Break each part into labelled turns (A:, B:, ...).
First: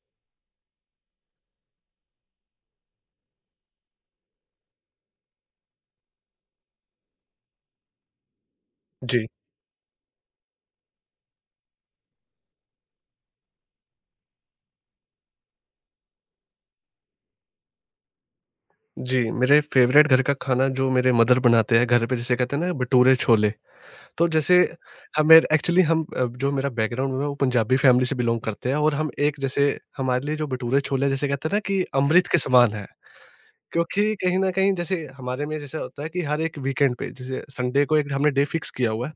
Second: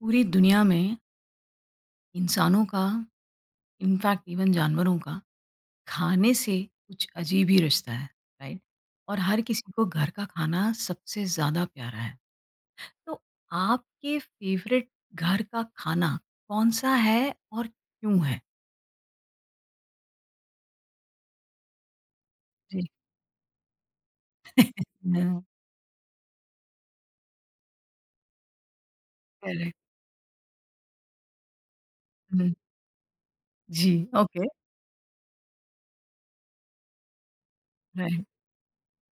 A: पूरी दुनिया में इंसानों का, इनफैक्ट इवन जानवरों का, खाने से कुछ अजीब ही रिश्ता है, राइट। और
B: जी,
A: हर किसी को घर का खाना सबसे ज़्यादा प्यारा है, तो आपके फेवरेट घर का खाना कौन-सा है और क्यों है?
B: जी, मेरे फ़ेवरेट घर का खाना जो मेरे मदर बनाते हैं घर पे, जिसे कहते हैं ना,
A: जी।
B: भटूरे छोले। तो जैसे हमें
A: हुँ।
B: एक्चुअली, हम जो मेरा बैकग्राउंड है वो पंजाबी फैमिली से बिलॉन्ग करते हैं। और हम एक जैसे,
A: करेक्ट।
B: हमारे लिए जो भटूरे छोले, जैसे कहते हैं ना कि अमृत के
A: हुँ।
B: समान है।
A: जी,
B: क्योंकि कहीं
A: ओके।
B: न कहीं जैसे हमारे में जैसा होता है कि हर एक वीकेंड पे, जैसे संडे को, एक
A: राइट।
B: हमने डे फ़िक्स किया हुआ है।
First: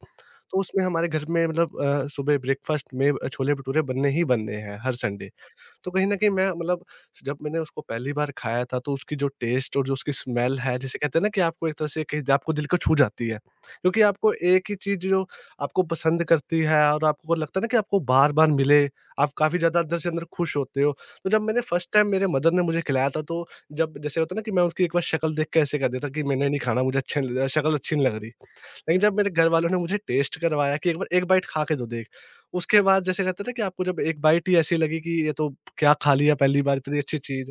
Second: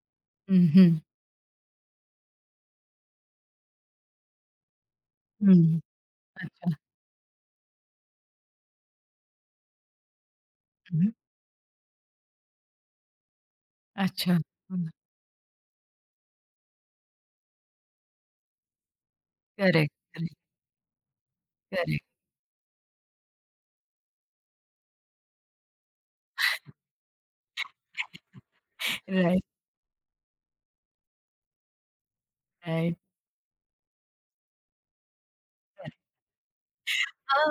B: तो
A: हुँ,
B: उसमें
A: हुँ,
B: हमारे घर में मतलब सुबह ब्रेकफ़ास्ट में छोले भटूरे बनने ही बनने हैं हर संडे।
A: हुँ।
B: तो कहीं न कहीं मैं
A: अच्छा।
B: मतलब, जब मैंने उसको पहली बार खाया था, तो उसकी जो टेस्ट और जो उसकी स्मेल है, जिसे
A: हुँ,
B: कहते हैं ना कि आपको एक तरह से कहीं आपको दिल को छू जाती है। क्योंकि आपको
A: अच्छा।
B: एक ही
A: हुँ,
B: चीज़ जो आपको पसंद करती है और आपको लगता है ना कि आपको बार-बार मिले, आप काफ़ी ज़्यादा
A: करेक्ट,
B: अंदर से अंदर
A: करेक्ट,
B: खुश होते हो। तो जब मैंने फर्स्ट
A: करेक्ट।
B: टाइम मेरे मदर ने मुझे खिलाया था, तो जब जैसे होता है ना कि मैं उसकी एक बार शक्ल देख के ऐसे कह देता कि मैंने नहीं खाना, मुझे अच्छे शक्ल अच्छी नहीं लग रही। लेकिन जब मेरे
A: राइट,
B: घर वालों ने मुझे टेस्ट करवाया कि एक बार एक बाइट खा के तो देख। उसके
A: राइट,
B: बाद जैसे कहते हैं ना कि आपको जब एक बाइट ही ऐसी लगी कि ये तो, क्या
A: करेक्ट।
B: खा लिया पहली बार इतनी अच्छी चीज़।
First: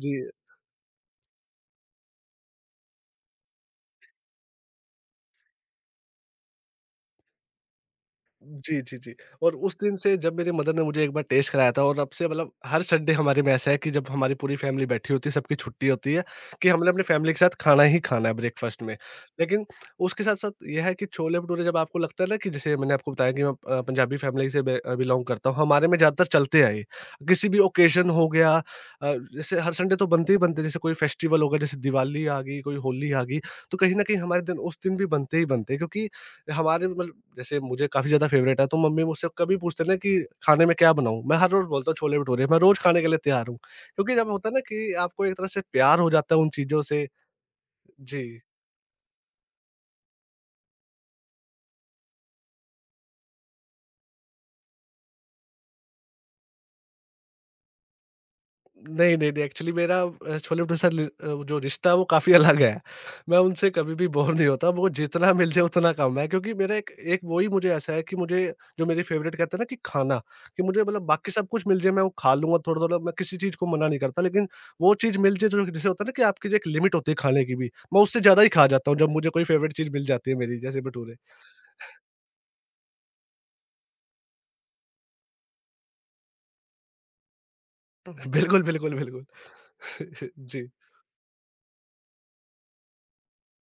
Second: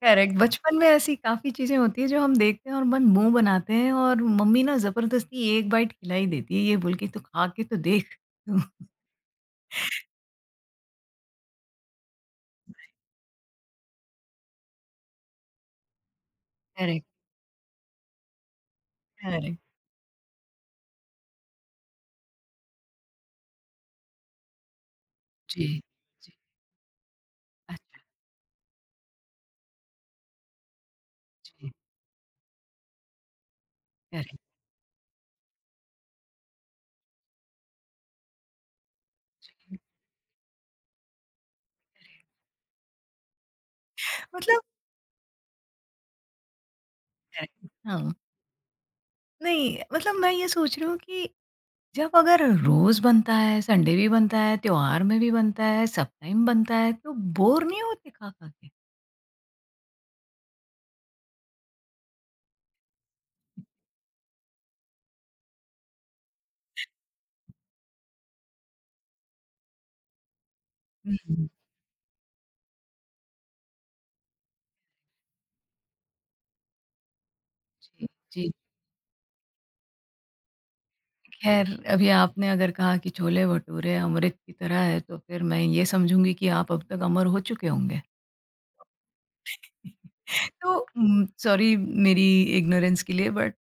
B: जी।
A: करेक्ट। बचपन में ऐसी काफ़ी चीज़ें होती हैं जो हम देखते हैं और मन मुँह बनाते हैं, और मम्मी ना ज़बरदस्ती एक बाइट खिला ही देती है ये बोल के तो खा के तो देख। तो
B: जी, जी, जी। और उस दिन से जब मेरी मदर ने मुझे एक बार टेस्ट कराया था, और अब से मतलब हर संडे हमारे में ऐसा है कि जब हमारी पूरी फैमिली बैठी होती है, सबकी छुट्टी होती है, कि हमने अपनी
A: करेक्ट,
B: फैमिली के साथ खाना ही खाना है ब्रेकफास्ट में।
A: करेक्ट।
B: लेकिन उसके साथ-साथ ये है कि छोले-भटूरे, जब आपको लगता है ना कि, जैसे मैंने आपको बताया कि मैं पंजाबी फैमिली से बिलॉन्ग करता हूँ,
A: जी,
B: हमारे में ज़्यादातर
A: जी।
B: चलते आए। किसी भी
A: अच्छा
B: ओकेज़न हो गया, जैसे हर संडे तो बनते ही बनते हैं, जैसे कोई फेस्टिवल हो गया,
A: जी।
B: जैसे दिवाली आ गई, कोई होली आ गई, तो कहीं न कहीं
A: करेक्ट।
B: हमारे दिन उस दिन भी बनते ही बनते हैं, क्योंकि हमारे मतलब, जैसे मुझे काफ़ी ज़्यादा फ़ेवरेट है, तो मम्मी मुझसे कभी
A: जी।
B: पूछते ना कि खाने में क्या बनाऊँ? मैं हर रोज़ बोलता हूँ छोले-भटूरे, मैं रोज़ खाने के लिए तैयार हूँ। क्योंकि जब होता है ना
A: मतलब
B: कि आपको एक तरह से प्यार हो जाता है उन चीज़ों से।
A: करेक्ट, हाँ।
B: जी।
A: नहीं, मतलब मैं ये सोच रही हूँ कि जब, अगर रोज बनता है, संडे भी बनता है, त्योहार में भी बनता है, सब टाइम बनता है, तो बोर नहीं होते खा खा के?
B: नहीं, नहीं, नहीं, एक्चुअली मेरा छोले भटूरे के साथ जो रिश्ता है वो काफ़ी अलग है। मैं उनसे कभी भी बोर नहीं होता, वो जितना मिल जाए उतना कम है, क्योंकि मेरा एक एक वो ही मुझे ऐसा है कि मुझे, जो मेरी फेवरेट कहते हैं ना कि खाना, कि मुझे मतलब बाकी
A: हम्म,
B: सब कुछ मिल जाए मैं वो खा लूँगा थोड़ा-थोड़ा, मैं किसी चीज़ को मना नहीं करता, लेकिन वो चीज़ मिल जाए जो, जैसे होता है ना कि आपकी जो एक लिमिट होती है खाने की भी, मैं उससे ज़्यादा ही
A: जी।
B: खा जाता हूँ जब मुझे कोई फेवरेट चीज़ मिल जाती है मेरी, जैसे भटूरे।
A: खैर, अभी आपने अगर कहा कि छोले-भटूरे अमृत की तरह है, तो फिर मैं ये समझूँगी कि आप अब तक अमर हो चुके होंगे।
B: बिल्कुल, बिल्कुल, बिल्कुल। जी।
A: तो सॉरी मेरी इग्नोरेंस के लिए, बट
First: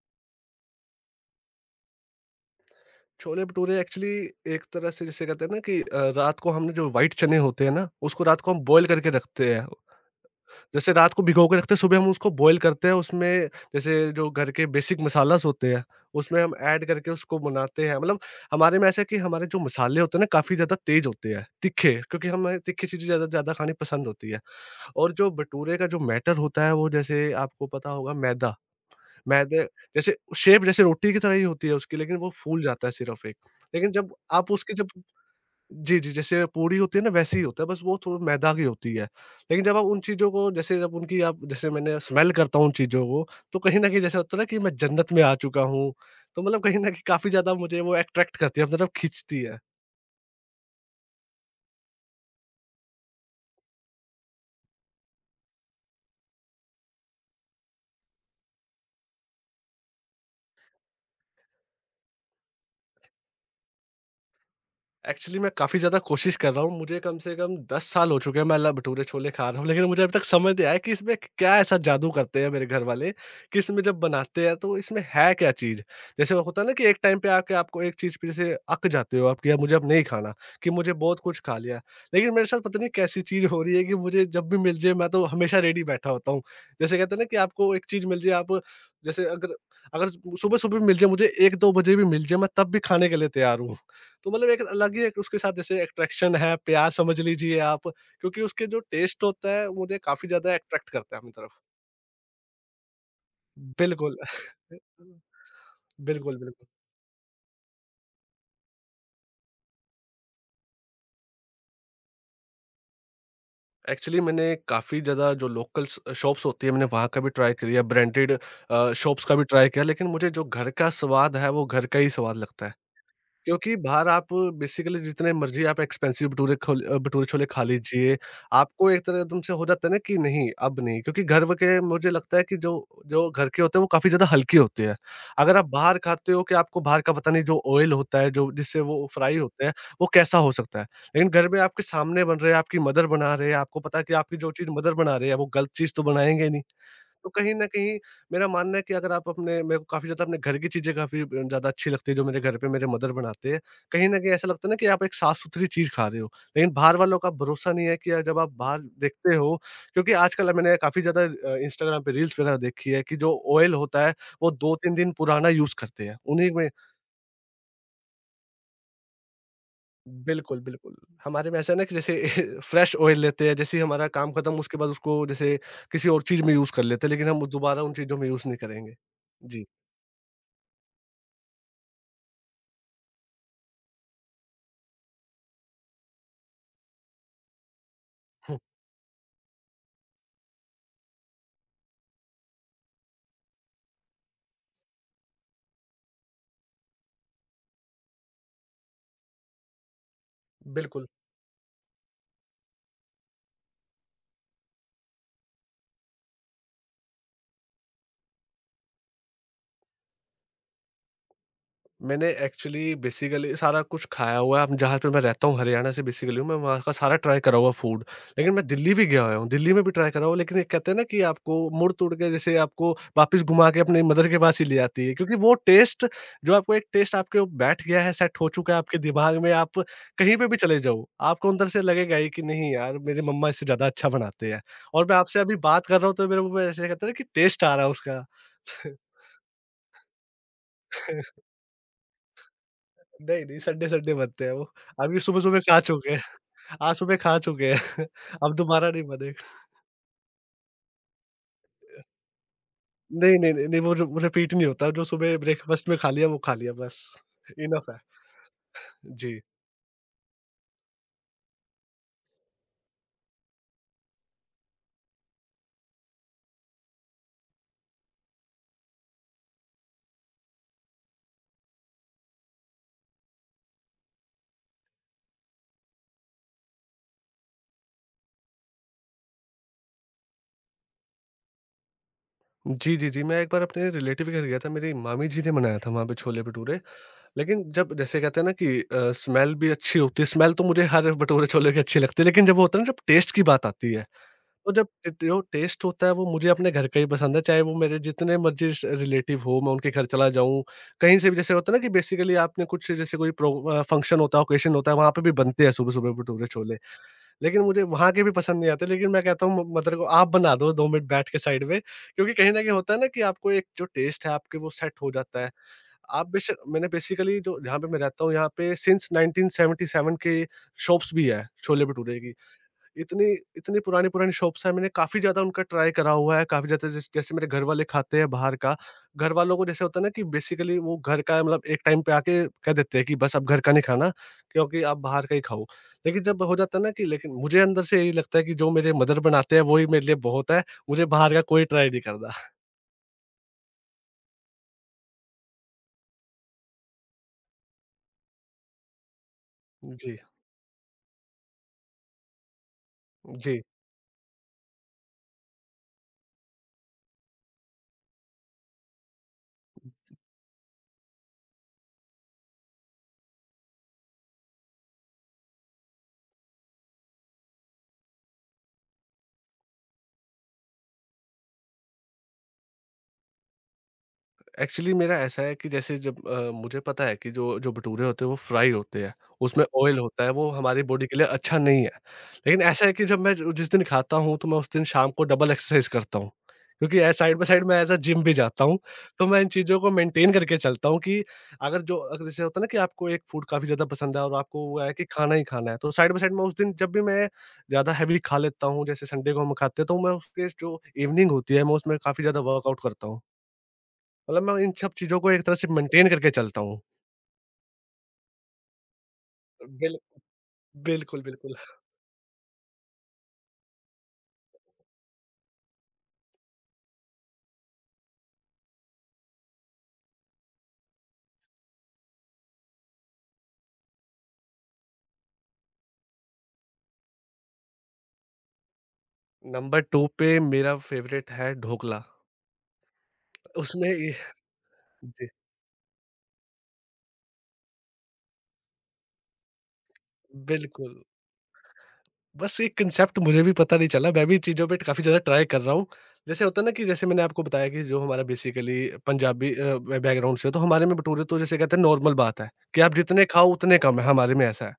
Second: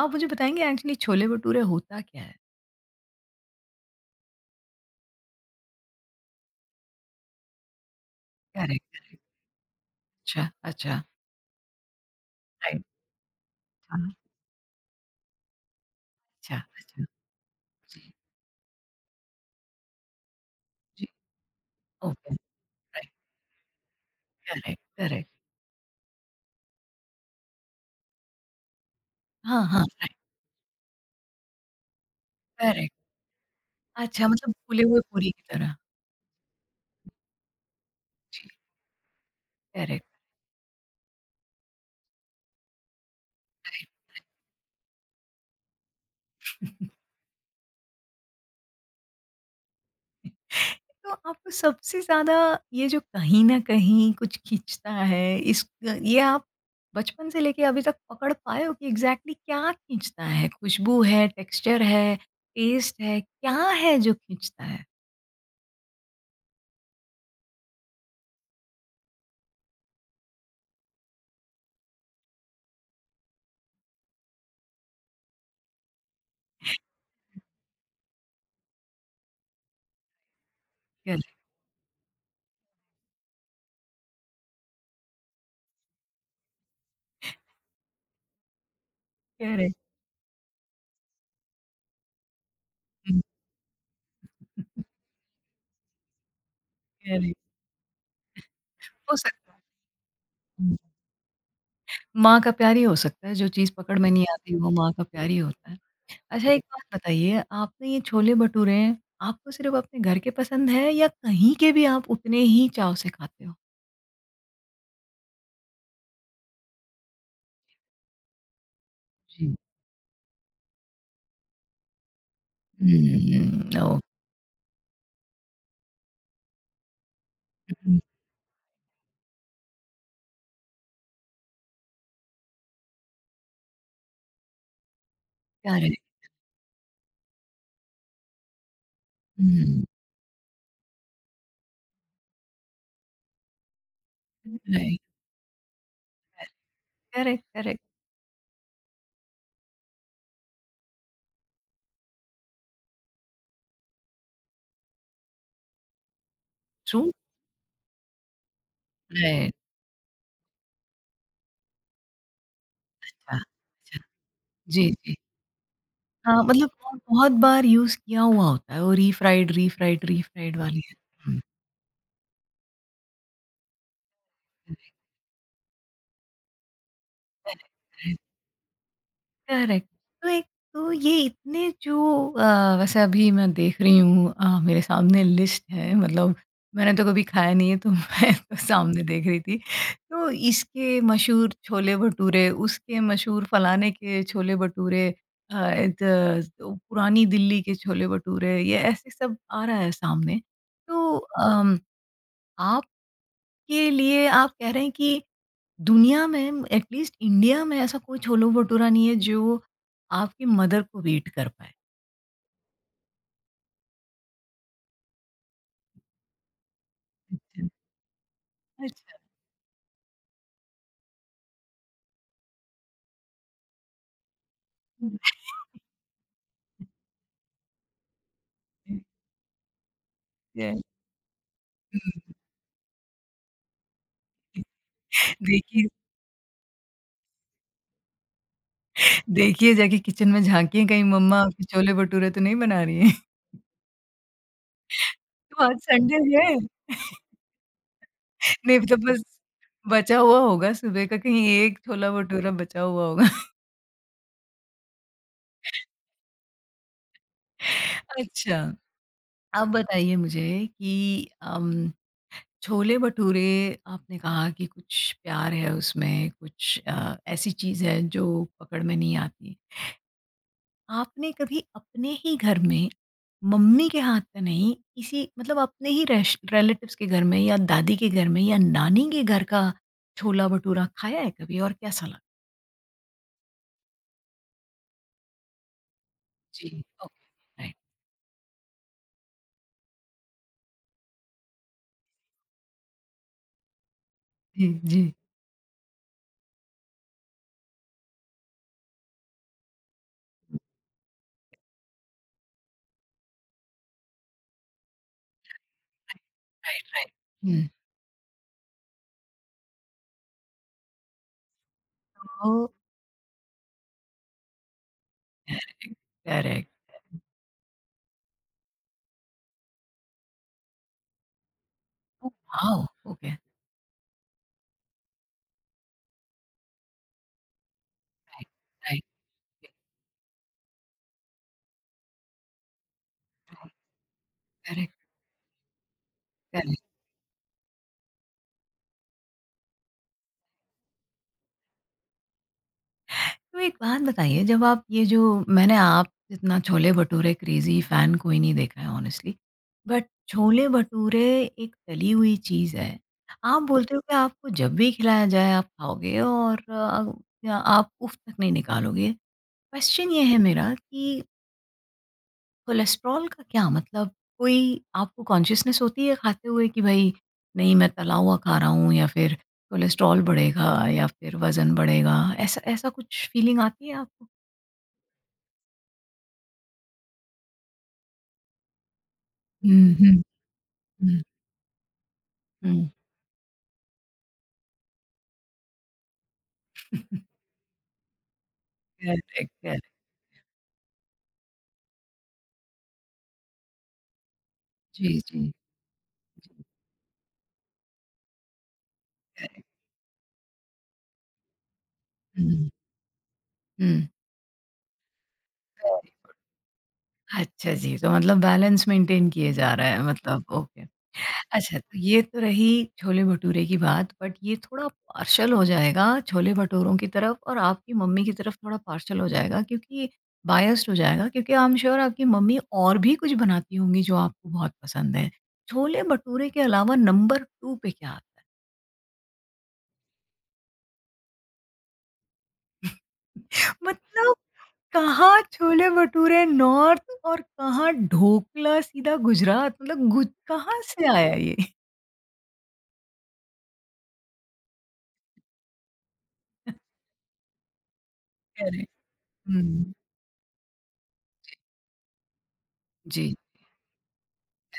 A: आप मुझे बताएँगे एक्चुअली छोले-भटूरे होता क्या है?
B: छोले भटूरे एक्चुअली एक तरह से, जिसे कहते हैं ना कि, रात को हमने जो व्हाइट चने होते हैं ना, उसको रात को हम
A: करेक्ट,
B: बॉयल करके
A: करेक्ट।
B: रखते हैं।
A: अच्छा,
B: जैसे
A: अच्छा।
B: रात को भिगो के रखते हैं, सुबह हम उसको बॉयल
A: राइट,
B: करते हैं, उसमें
A: हाँ।
B: जैसे जो घर के बेसिक मसालास होते हैं, उसमें
A: अच्छा,
B: हम ऐड
A: अच्छा।
B: करके उसको बनाते हैं। मतलब हमारे में ऐसा है कि हमारे जो मसाले होते हैं ना, काफ़ी ज़्यादा
A: जी,
B: तेज़ होते हैं, तीखे, क्योंकि
A: ओके,
B: हमें तीखी चीज़ें
A: राइट,
B: ज़्यादा ज़्यादा खानी पसंद होती है।
A: करेक्ट,
B: और
A: करेक्ट।
B: जो भटूरे का जो बैटर होता है, वो जैसे आपको पता होगा मैदा,
A: हाँ,
B: मैदे
A: हाँ, राइट,
B: जैसे शेप, जैसे रोटी की तरह ही होती है उसकी, लेकिन वो फूल जाता है
A: करेक्ट।
B: सिर्फ़ एक। लेकिन जब
A: अच्छा,
B: आप
A: मतलब
B: उसकी
A: फूले
B: जब,
A: हुए पूरी की तरह।
B: जी, जी, जैसे पूरी होती है ना, वैसी ही होता है, बस वो थोड़ा
A: जी,
B: मैदा की होती है। लेकिन जब आप उन
A: करेक्ट,
B: चीज़ों को, जैसे जब उनकी आप, जैसे मैंने स्मेल करता हूँ उन चीज़ों को, तो कहीं न कहीं जैसा होता है ना कि मैं जन्नत में आ चुका हूँ। तो मतलब कहीं
A: राइट।
B: न कहीं काफ़ी ज़्यादा मुझे वो अट्रैक्ट करती है, मतलब खींचती है।
A: तो आपको सबसे ज़्यादा ये जो कहीं न कहीं कुछ खींचता है, इस ये आप बचपन से लेके अभी तक पकड़ पाए हो कि एग्ज़ैक्टली क्या खींचता है? खुशबू है, टेक्सचर है, टेस्ट है, क्या है जो खींचता है?
B: एक्चुअली मैं काफ़ी ज़्यादा कोशिश कर रहा हूँ। मुझे कम से कम 10 साल हो चुके हैं मैं ल भटूरे छोले खा रहा हूँ, लेकिन मुझे अभी तक समझ नहीं आया कि इसमें क्या ऐसा जादू करते हैं मेरे घर वाले, कि इसमें जब बनाते हैं तो इसमें है क्या चीज़? जैसे वो होता है ना कि एक टाइम पे आके आपको एक चीज़ पे जैसे अक जाते हो आप कि यार मुझे अब नहीं खाना, कि मुझे बहुत
A: करेक्ट,
B: कुछ खा लिया। लेकिन मेरे साथ पता नहीं कैसी चीज़ हो रही है कि मुझे जब भी मिल जाए, मैं तो हमेशा रेडी बैठा होता हूँ। जैसे कहते हैं ना कि आपको एक चीज़ मिल जाए, आप, जैसे, अगर
A: करेक्ट,
B: अगर सुबह-सुबह मिल जाए मुझे, 1-2 बजे भी मिल जाए, मैं तब भी खाने के
A: हुँ,
B: लिए तैयार हूँ। तो मतलब एक अलग ही एक उसके साथ जैसे अट्रैक्शन है, प्यार समझ
A: करेक्ट।
B: लीजिए आप, क्योंकि उसके जो
A: हो
B: टेस्ट
A: सकता है।
B: होता है, वो मुझे काफ़ी ज़्यादा
A: हुँ,
B: अट्रैक्ट करता है अपनी तरफ।
A: माँ का प्यार ही हो सकता है, जो चीज़ पकड़ में
B: बिल्कुल।
A: नहीं आती वो माँ का प्यार ही होता है।
B: बिल्कुल,
A: अच्छा, एक
B: बिल्कुल।
A: बात बताइए, आपने ये छोले-भटूरे आपको सिर्फ़ अपने घर के पसंद है या कहीं के भी आप उतने ही चाव से खाते हो?
B: एक्चुअली मैंने काफ़ी ज़्यादा, जो लोकल्स शॉप्स होती है, मैंने वहाँ का भी ट्राई किया, ब्रांडेड शॉप्स का भी
A: जी।
B: ट्राई किया, लेकिन मुझे जो घर का स्वाद है, वो घर का ही स्वाद लगता है।
A: Mm,
B: क्योंकि
A: okay.
B: बाहर आप बेसिकली जितने मर्ज़ी आप एक्सपेंसिव भटूरे छोले खा लीजिए, आपको एक तरह तुमसे हो जाता है ना कि नहीं, अब नहीं, क्योंकि घर व के मुझे लगता है कि जो, जो घर के होते हैं, वो काफ़ी ज़्यादा हल्के होते हैं। अगर आप
A: Correct.
B: बाहर खाते हो कि आपको बाहर का पता नहीं जो ऑयल होता है, जो जिससे वो फ्राई होते हैं,
A: Mm.
B: वो कैसा हो सकता है। लेकिन घर में आपके सामने बन रहे हैं, आपकी मदर बना रहे हैं, आपको पता है कि आपकी जो चीज़ मदर
A: राइट,
B: बना रहे हैं, वो गलत चीज़ तो बनाएँगे नहीं। तो
A: करेक्ट,
B: कहीं न
A: करेक्ट,
B: कहीं मेरा मानना है कि अगर आप अपने, मेरे को काफ़ी ज़्यादा अपने घर की चीज़ें काफ़ी ज़्यादा अच्छी लगती है जो मेरे घर पे मेरे मदर बनाते हैं। कहीं न कहीं ऐसा लगता है ना कि आप एक साफ-सुथरी चीज़ खा रहे हो। लेकिन बाहर
A: ट्रू,
B: वालों का भरोसा नहीं है कि, जब आप बाहर देखते
A: राइट,
B: हो, क्योंकि आजकल मैंने काफ़ी ज़्यादा इंस्टाग्राम पे रील्स वगैरह देखी है कि जो
A: अच्छा,
B: ऑयल
A: अच्छा,
B: होता है वो
A: जी,
B: 2-3 दिन
A: जी।
B: पुराना यूज़ करते हैं।
A: हाँ,
B: उन्हीं में
A: मतलब और बहुत बार यूज़ किया हुआ होता है वो, रीफ्राइड, रीफ्राइड, रीफ्राइड
B: बिल्कुल,
A: वाली।
B: बिल्कुल।
A: हुँ,
B: हमारे में ऐसा है ना कि जैसे फ्रेश ऑयल लेते हैं, जैसे ही हमारा काम खत्म उसके बाद
A: करेक्ट,
B: उसको जैसे किसी और चीज़ में यूज़ कर लेते हैं, लेकिन हम
A: करेक्ट,
B: दोबारा उन
A: करेक्ट।
B: चीज़ों में यूज़ नहीं करेंगे। जी।
A: करेक्ट। तो एक तो ये इतने जो वैसे अभी मैं देख रही हूँ, मेरे सामने लिस्ट है, मतलब मैंने तो कभी खाया नहीं है तो मैं तो सामने देख रही थी। तो इसके मशहूर छोले-भटूरे, उसके मशहूर फलाने के छोले-भटूरे, द पुरानी दिल्ली के छोले-भटूरे, ये ऐसे सब आ रहा है सामने।
B: बिल्कुल,
A: तो आपके लिए आप कह रहे हैं कि दुनिया में, एटलीस्ट इंडिया में, ऐसा कोई छोलो भटूरा नहीं है जो आपकी मदर को बीट कर पाए।
B: मैंने एक्चुअली बेसिकली सारा कुछ खाया हुआ है, अब जहाँ पे मैं रहता हूँ हरियाणा से बेसिकली हूँ, मैं वहाँ का सारा ट्राई करा हुआ फूड। लेकिन मैं दिल्ली भी
A: अच्छा,
B: गया हुआ हूँ, दिल्ली में भी ट्राई करा हुआ लेकिन एक कहते हैं ना कि आपको मुड़-तुड़ के जैसे आपको वापस घुमा के अपने मदर के पास ही ले जाती है। क्योंकि
A: अच्छा।
B: वो टेस्ट जो आपको एक टेस्ट आपके ऊपर बैठ गया है, सेट हो चुका है आपके दिमाग में, आप कहीं पे भी चले
A: जय
B: जाओ, आपको अंदर से लगेगा ही
A: हुँ।
B: कि नहीं यार मेरी मम्मा इससे ज़्यादा अच्छा बनाते हैं। और मैं आपसे अभी
A: देखिए
B: बात कर रहा हूँ तो मेरे मुँह में ऐसे कहते हैं ना कि टेस्ट आ रहा है उसका।
A: देखिए जाके किचन में झाँकिए, कहीं मम्मा आपके छोले भटूरे तो नहीं बना रही हैं।
B: नहीं, नहीं, संडे-संडे बनते हैं वो। अभी सुबह-सुबह
A: तो आज
B: खा चुके
A: संडे
B: हैं,
A: है।
B: आज सुबह खा चुके हैं, अब
A: नहीं
B: दोबारा
A: तो
B: नहीं
A: बस
B: बनेगा।
A: बचा हुआ होगा सुबह का, कहीं एक छोला भटूरा बचा हुआ होगा।
B: नहीं, नहीं, नहीं, नहीं वो जो रिपीट नहीं होता, जो सुबह ब्रेकफास्ट में खा लिया, वो खा लिया बस, इनफ है।
A: अच्छा,
B: जी।
A: आप बताइए मुझे कि अम छोले भटूरे आपने कहा कि कुछ प्यार है उसमें, कुछ ऐसी चीज़ है जो पकड़ में नहीं आती। आपने कभी अपने ही घर में, मम्मी के हाथ का नहीं, किसी मतलब अपने ही रेश रिलेटिव्स के घर में या दादी के घर में या नानी के घर का छोला भटूरा खाया है कभी, और कैसा लगा?
B: जी, जी, जी, मैं एक बार अपने रिलेटिव के घर गया था, मेरी मामी जी ने बनाया था वहाँ पे छोले-भटूरे,
A: जी। ओके,
B: लेकिन
A: राइट।
B: जब, जैसे कहते हैं ना कि, स्मेल भी अच्छी होती है, स्मेल तो मुझे हर भटूरे-छोले की अच्छी लगती है, लेकिन जब वो होता है ना, जब टेस्ट की बात आती है,
A: जी,
B: तो जब
A: जी।
B: ट जो टेस्ट होता है वो मुझे अपने घर का ही पसंद है, चाहे वो मेरे जितने मर्ज़ी स रिलेटिव हो, मैं उनके घर चला जाऊँ, कहीं से भी, जैसे होता है ना कि बेसिकली आपने कुछ जैसे कोई फंक्शन होता है, ओकेशन होता है, वहाँ पे भी बनते हैं सुबह-सुबह
A: right,
B: bhature, chole.
A: Right, right.
B: लेकिन
A: हुँ।
B: मुझे वहाँ के भी पसंद नहीं आते, लेकिन मैं कहता हूँ म मदर को आप बना दो 2 मिनट बैठ के साइड में, क्योंकि
A: तो
B: कहीं न कहीं होता है ना कि आपको एक जो टेस्ट है आपके, वो सेट हो जाता है।
A: करेक्ट,
B: आप बेशक,
A: करेक्ट।
B: मैंने बेसिकली जो, जहाँ पे मैं रहता हूँ, यहाँ पे सिंस 1977 के शॉप्स भी है, छोले भटूरे
A: ओह
B: की।
A: वाओ!
B: इतनी
A: ओके,
B: इतनी पुरानी-पुरानी शॉप्स हैं, मैंने काफ़ी ज़्यादा उनका ट्राई करा हुआ है। काफ़ी ज़्यादा जैसे मेरे घर वाले खाते हैं
A: राइट,
B: बाहर का,
A: राइट,
B: घर वालों को जैसे होता है ना कि बेसिकली वो घर का मतलब एक टाइम पे आके कह देते हैं कि बस अब घर का
A: करेक्ट,
B: नहीं खाना, क्योंकि
A: करेक्ट।
B: आप बाहर का ही खाओ। लेकिन जब हो जाता है ना कि लेकिन मुझे अंदर से यही लगता है कि जो मेरे मदर बनाते हैं, वो ही मेरे लिए बहुत है, मुझे बाहर का कोई ट्राई नहीं करना।
A: तो एक बात बताइए, जब आप ये जो, मैंने आप जितना छोले-भटूरे क्रेज़ी फ़ैन कोई नहीं देखा है ऑनेस्टली। बट
B: जी,
A: छोले-भटूरे एक तली हुई चीज़ है।
B: जी।
A: आप बोलते हो कि आपको जब भी खिलाया जाए आप खाओगे और आप उफ़ तक नहीं निकालोगे। क्वेश्चन ये है मेरा कि कोलेस्ट्रॉल का, क्या मतलब, कोई आपको कॉन्शसनेस होती है खाते हुए कि भई नहीं, मैं तला हुआ खा रहा हूँ, या फिर कोलेस्ट्रॉल बढ़ेगा या फिर वज़न बढ़ेगा? ऐसा ऐसा कुछ फीलिंग आती है आपको?
B: एक्चुअली मेरा ऐसा है कि जैसे जब मुझे पता है कि जो जो भटूरे होते हैं वो फ्राई होते हैं, उसमें
A: हुँ,
B: ऑयल
A: हुँ,
B: होता है, वो हमारी बॉडी के
A: हुँ।
B: लिए अच्छा नहीं है। लेकिन ऐसा
A: हुँ।
B: है कि जब मैं जो जिस दिन खाता हूँ तो मैं उस दिन शाम को डबल एक्सरसाइज करता हूँ। क्योंकि ए साइड बाय साइड मैं एज़ अ जिम भी जाता हूँ,
A: करेक्ट,
B: तो मैं इन चीज़ों
A: करेक्ट।
B: को मेंटेन करके चलता हूँ कि अगर जैसे होता है ना कि आपको एक फूड काफ़ी ज़्यादा पसंद है और आपको वो है कि
A: जी,
B: खाना ही
A: जी,
B: खाना है, तो साइड बाय साइड मैं उस
A: जी,
B: दिन जब भी मैं ज़्यादा हैवी खा लेता हूँ, जैसे संडे को हम
A: करेक्ट।
B: खाते हैं, तो मैं उसके जो इवनिंग होती है, मैं उसमें काफ़ी ज़्यादा
A: हुँ,
B: वर्कआउट करता हूँ।
A: हुँ।
B: मतलब मैं इन सब चीज़ों को एक तरह से मेंटेन करके
A: करेक्ट।
B: चलता हूँ।
A: अच्छा जी, तो मतलब बैलेंस मेंटेन किए जा रहा
B: बिल
A: है, मतलब ओके।
B: बिल्कुल, बिल्कुल।
A: अच्छा, तो ये तो रही छोले-भटूरे की बात, बट ये थोड़ा पार्शल हो जाएगा छोले-भटूरों की तरफ और आपकी मम्मी की तरफ, थोड़ा पार्शल हो जाएगा क्योंकि बायस्ड हो जाएगा क्योंकि आई एम श्योर आपकी मम्मी और भी कुछ बनाती होंगी जो आपको बहुत पसंद है। छोले-भटूरे के अलावा नंबर 2 पे क्या आता
B: नंबर 2 पे मेरा फ़ेवरेट है ढोकला।
A: है?
B: उसमें ये
A: मतलब
B: जी,
A: कहाँ छोले-भटूरे नॉर्थ और कहाँ ढोकला सीधा गुजरात, मतलब गुज कहाँ
B: बिल्कुल।
A: से आया ये?
B: बस ये कांसेप्ट मुझे भी पता नहीं चला, मैं भी चीज़ों पे काफ़ी ज़्यादा ट्राई कर रहा हूँ। जैसे होता है ना कि जैसे मैंने आपको बताया कि जो हमारा बेसिकली
A: करेक्ट,
B: पंजाबी
A: हुँ।
B: ब बैकग्राउंड से है, तो हमारे में भटूरे तो जैसे कहते हैं नॉर्मल बात है, कि आप जितने
A: जी,
B: खाओ उतने कम है, हमारे में ऐसा है।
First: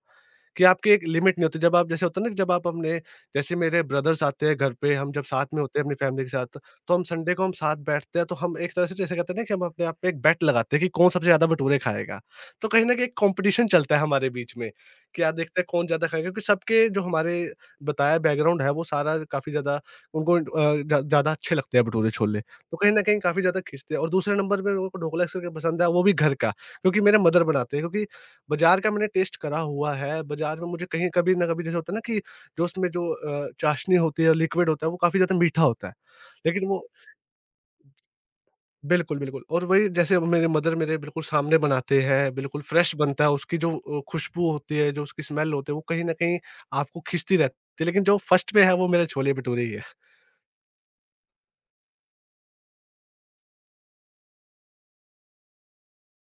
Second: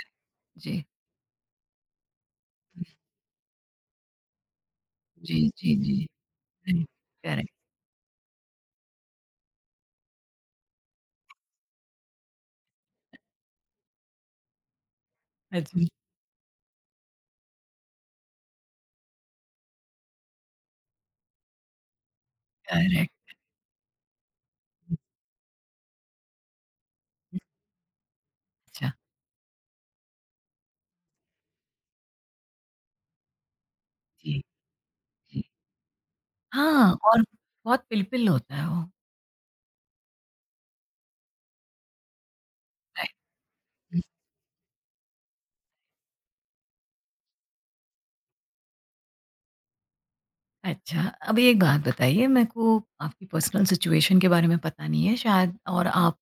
B: कि
A: जी,
B: आपकी एक लिमिट नहीं होती, जब आप जैसे होता है ना, जब आप अपने, जैसे मेरे ब्रदर्स आते हैं घर पे, हम जब
A: जी,
B: साथ में
A: जी,
B: होते हैं अपनी
A: जी।
B: फैमिली के साथ,
A: राइट,
B: तो हम संडे को
A: करेक्ट,
B: हम साथ बैठते हैं, तो हम एक तरह से जैसे कहते हैं ना कि हम अपने आप में एक बेट लगाते हैं कि कौन सबसे ज्यादा भटूरे खाएगा। तो कहीं ना कहीं एक कंपटीशन चलता है हमारे बीच में कि आप देखते हैं
A: सच
B: कौन
A: में,
B: ज्यादा खाएगा, क्योंकि सबके जो हमारे बताया बैकग्राउंड है वो सारा काफी ज्यादा, उनको ज्यादा अच्छे लगते हैं भटूरे छोले, तो कहीं ना कहीं
A: करेक्ट।
B: काफी ज्यादा खींचते हैं, और दूसरे नंबर पे
A: हुँ,
B: उनको ढोकला इसलिए पसंद है, वो भी घर का क्योंकि मेरे मदर बनाते हैं। क्योंकि बाज़ार
A: अच्छा,
B: का मैंने टेस्ट करा हुआ है, बाज़ार में मुझे कहीं कभी ना कभी जैसे होता है ना कि जो उसमें जो चाशनी होती
A: जी,
B: है, लिक्विड होता है, वो काफ़ी ज़्यादा
A: जी।
B: मीठा होता है। लेकिन वो
A: हाँ, और बहुत पिल-पिल होता है वो।
B: बिल्कुल, बिल्कुल, और वही जैसे मेरे मदर मेरे बिल्कुल सामने बनाते हैं, बिल्कुल फ्रेश
A: राइट।
B: बनता है, उसकी जो
A: हुँ,
B: खुशबू होती है, जो उसकी स्मेल होती है, वो कहीं न कहीं आपको खींचती रहती है, लेकिन जो फर्स्ट पे है, वो मेरे छोले भटूरे ही है।
A: अच्छा, अब एक बात बताइए मेरे को, आपकी पर्सनल सिचुएशन के बारे में पता नहीं है शायद, और आप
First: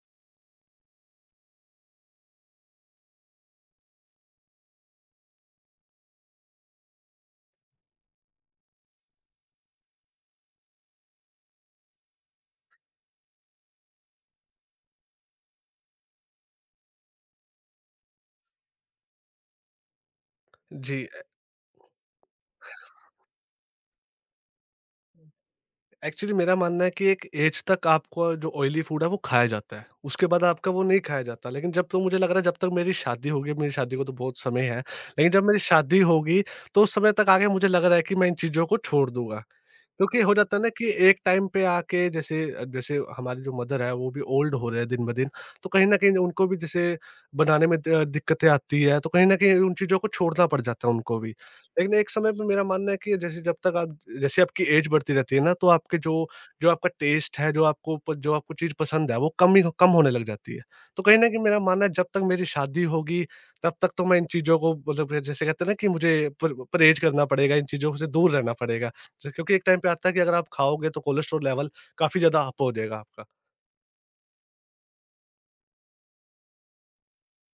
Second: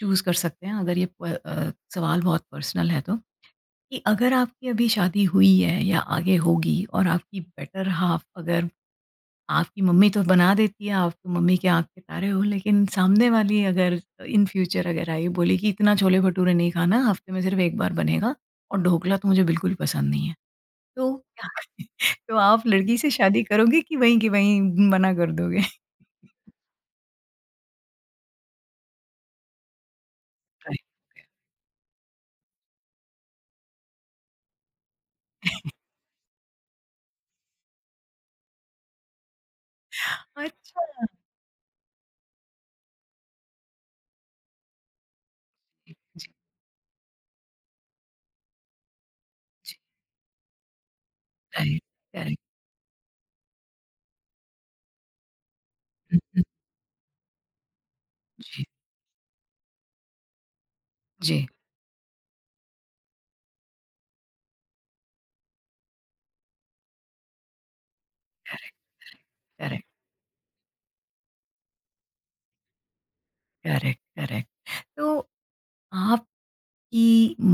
A: चूज़ कर सकते हैं अगर ये सवाल बहुत पर्सनल है तो। कि अगर आपकी अभी शादी हुई है या आगे होगी और आपकी बेटर हाफ, अगर आपकी मम्मी तो बना देती है, आप तो मम्मी के आँख के तारे हो, लेकिन सामने वाली अगर इन फ्यूचर अगर आई बोली कि इतना छोले-भटूरे नहीं खाना, हफ्ते में सिर्फ 1 बार बनेगा, और ढोकला तो मुझे बिल्कुल पसंद नहीं है।
B: जी।
A: तो क्या तो आप लड़की से शादी करोगे कि वहीं की वहीं मना कर दोगे?
B: एक्चुअली मेरा मानना है कि एक एज तक आपको जो ऑयली फूड है वो खाया जाता है, उसके बाद आपका
A: राइट।
B: वो नहीं खाया जाता। लेकिन जब, तो मुझे लग रहा है जब तक मेरी शादी होगी, मेरी शादी को तो बहुत समय है, लेकिन जब मेरी शादी होगी तो उस समय तक आगे मुझे लग रहा है कि मैं इन चीज़ों को छोड़ दूंगा, क्योंकि हो जाता है ना कि
A: अच्छा।
B: एक टाइम पे आके जैसे, जैसे हमारी जो मदर है वो भी ओल्ड हो रहे हैं दिन ब दिन, तो कहीं
A: जी,
B: ना कहीं
A: जी,
B: उनको भी जैसे बनाने में दिक्कतें आती है, तो कहीं ना कहीं उन
A: जी,
B: चीज़ों को छोड़ना पड़ जाता है उनको भी।
A: राइट,
B: लेकिन एक समय
A: करेक्ट।
B: पे मेरा मानना है कि जैसे जब तक आप, जैसे आपकी एज बढ़ती रहती है ना, तो आपके जो
A: हुँ, हुँ।
B: जो आपका टेस्ट है, जो आपको जो आपको
A: जी।
B: चीज़ पसंद है वो कम ही कम होने लग जाती है। तो कहीं ना कहीं
A: जी,
B: मेरा मानना है जब तक मेरी शादी होगी, तब तक तो मैं इन चीज़ों को, मतलब जैसे कहते हैं ना कि मुझे परहेज करना पड़ेगा, इन चीज़ों से दूर रहना
A: करेक्ट,
B: पड़ेगा। जी, क्योंकि एक टाइम
A: करेक्ट,
B: पे आता है कि अगर आप खाओगे तो कोलेस्ट्रॉल लेवल काफ़ी ज़्यादा अप हो जाएगा आपका।
A: Correct, correct. तो आप, कि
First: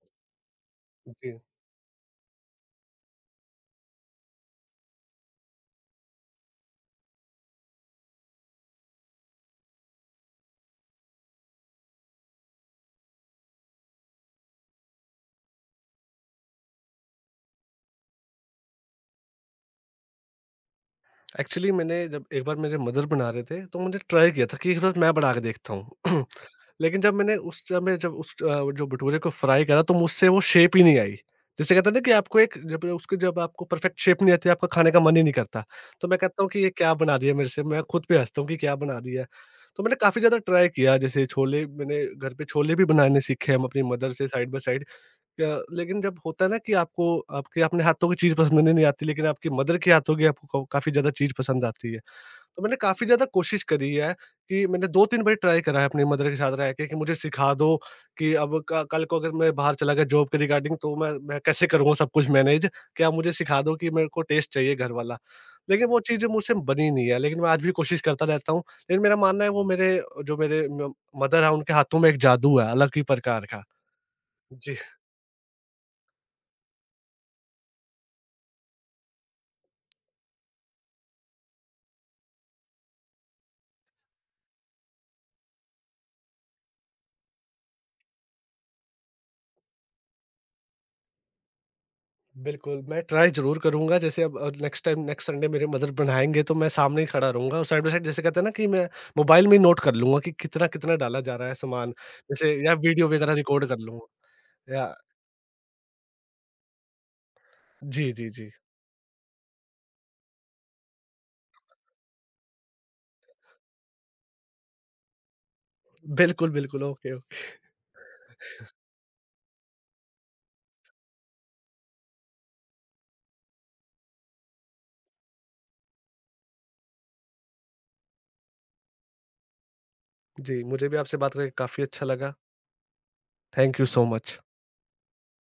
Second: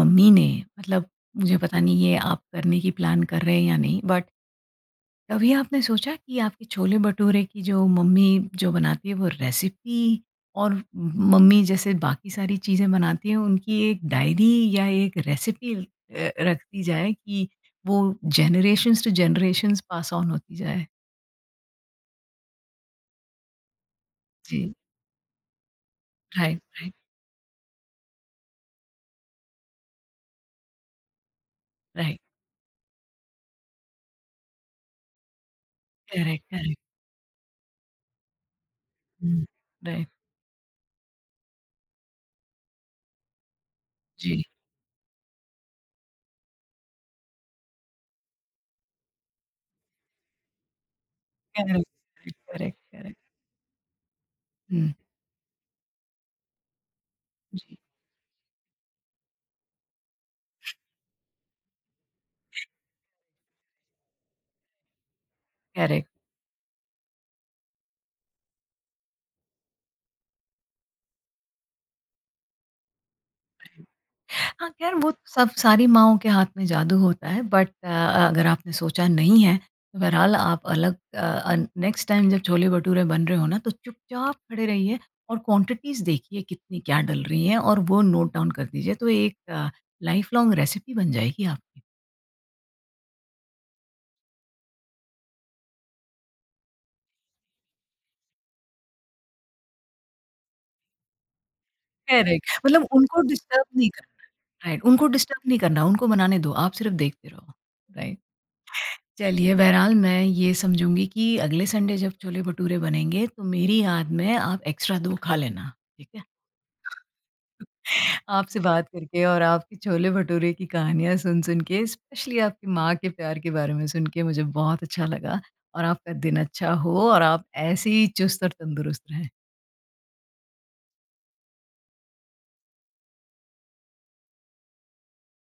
A: मम्मी ने, मतलब
B: जी।
A: मुझे पता नहीं ये आप करने की प्लान कर रहे हैं या नहीं, बट कभी आपने सोचा कि आपके छोले भटूरे की जो मम्मी जो बनाती है वो रेसिपी, और मम्मी जैसे बाकी सारी चीज़ें बनाती हैं, उनकी एक डायरी या एक रेसिपी रख दी जाए कि वो generations to generations pass on होती जाए?
B: एक्चुअली मैंने जब एक बार मेरे मदर बना रहे थे तो मैंने ट्राई किया था कि
A: जी,
B: एक बार मैं बना के देखता हूँ।
A: राइट, राइट,
B: लेकिन जब मैंने उस समय, जब उस जो भटूरे को फ्राई करा तो मुझसे वो शेप ही नहीं आई। जिसे कहते हैं ना कि
A: राइट,
B: आपको एक, जब उसकी, जब आपको परफेक्ट शेप नहीं आती, आपका खाने का मन ही नहीं करता। तो मैं कहता
A: करेक्ट,
B: हूँ कि ये
A: करेक्ट,
B: क्या बना दिया मेरे से, मैं खुद पे हँसता हूँ कि क्या बना दिया है।
A: हुँ,
B: तो मैंने
A: राइट,
B: काफ़ी ज़्यादा ट्राई किया, जैसे छोले मैंने घर पे छोले भी बनाने सीखे हम अपनी मदर से
A: जी,
B: साइड बाय साइड। क्या लेकिन जब होता है ना कि आपको आपके अपने हाथों की चीज़ पसंद नहीं नहीं आती, लेकिन आपकी मदर के हाथों की आपको क काफ़ी ज़्यादा चीज़ पसंद
A: करेक्ट,
B: आती है।
A: करेक्ट,
B: तो मैंने
A: करेक्ट,
B: काफ़ी
A: करेक्ट,
B: ज़्यादा कोशिश करी है, कि मैंने
A: हुँ,
B: 2-3 बार ट्राई करा है अपनी मदर के साथ रह के कि मुझे सिखा दो,
A: जी,
B: कि अब क कल को अगर मैं बाहर चला गया जॉब के रिगार्डिंग तो मैं कैसे करूँगा सब कुछ मैनेज? कि आप मुझे सिखा दो कि मेरे को टेस्ट चाहिए घर वाला। लेकिन वो
A: करेक्ट।
B: चीज़ें मुझसे बनी नहीं है, लेकिन मैं आज भी कोशिश करता रहता हूँ। लेकिन मेरा मानना है वो मेरे, जो मेरे म मदर हैं उनके हाथों में एक जादू है अलग ही प्रकार का।
A: हाँ,
B: जी।
A: ख़ैर वो तो सब सारी माँओं के हाथ में जादू होता है, बट अगर आपने सोचा नहीं है, तो बहरहाल आप अलग, नेक्स्ट टाइम जब छोले-भटूरे बन रहे हो ना, तो चुपचाप खड़े रहिए और क्वांटिटीज़ देखिए कितनी क्या डल रही हैं और वो नोट डाउन कर दीजिए, तो एक लाइफ़ लॉन्ग रेसिपी बन जाएगी आपकी।
B: बिल्कुल, मैं ट्राई ज़रूर करूँगा। जैसे अब नेक्स्ट टाइम नेक्स्ट संडे मेरे मदर बनाएँगे तो मैं सामने ही खड़ा रहूँगा, और साइड बाय साइड जैसे कहते हैं ना कि मैं मोबाइल में ही नोट कर लूँगा कि कितना-कितना डाला जा रहा है सामान।
A: करेक्ट,
B: जैसे या
A: मतलब
B: वीडियो
A: उनको
B: वगैरह
A: डिस्टर्ब
B: रिकॉर्ड कर
A: नहीं करना।
B: लूँगा,
A: राइट,
B: या
A: उनको डिस्टर्ब नहीं करना, उनको बनाने दो, आप सिर्फ़ देखते रहो।
B: जी,
A: राइट।
B: जी, जी।
A: चलिए, बहरहाल मैं ये समझूँगी कि अगले संडे जब छोले-भटूरे बनेंगे तो मेरी याद में आप एक्स्ट्रा 2 खा लेना, ठीक है?
B: बिल्कुल, बिल्कुल। Okay, okay.
A: आपसे बात करके और आपके छोले-भटूरे की कहानियाँ सुन-सुन के, स्पेशली आपकी माँ के प्यार के बारे में सुन के, मुझे बहुत अच्छा लगा, और आपका दिन अच्छा हो और आप ऐसे ही चुस्त और तंदुरुस्त रहें।
B: जी, मुझे भी आपसे बात करके काफ़ी अच्छा लगा। Thank you so much.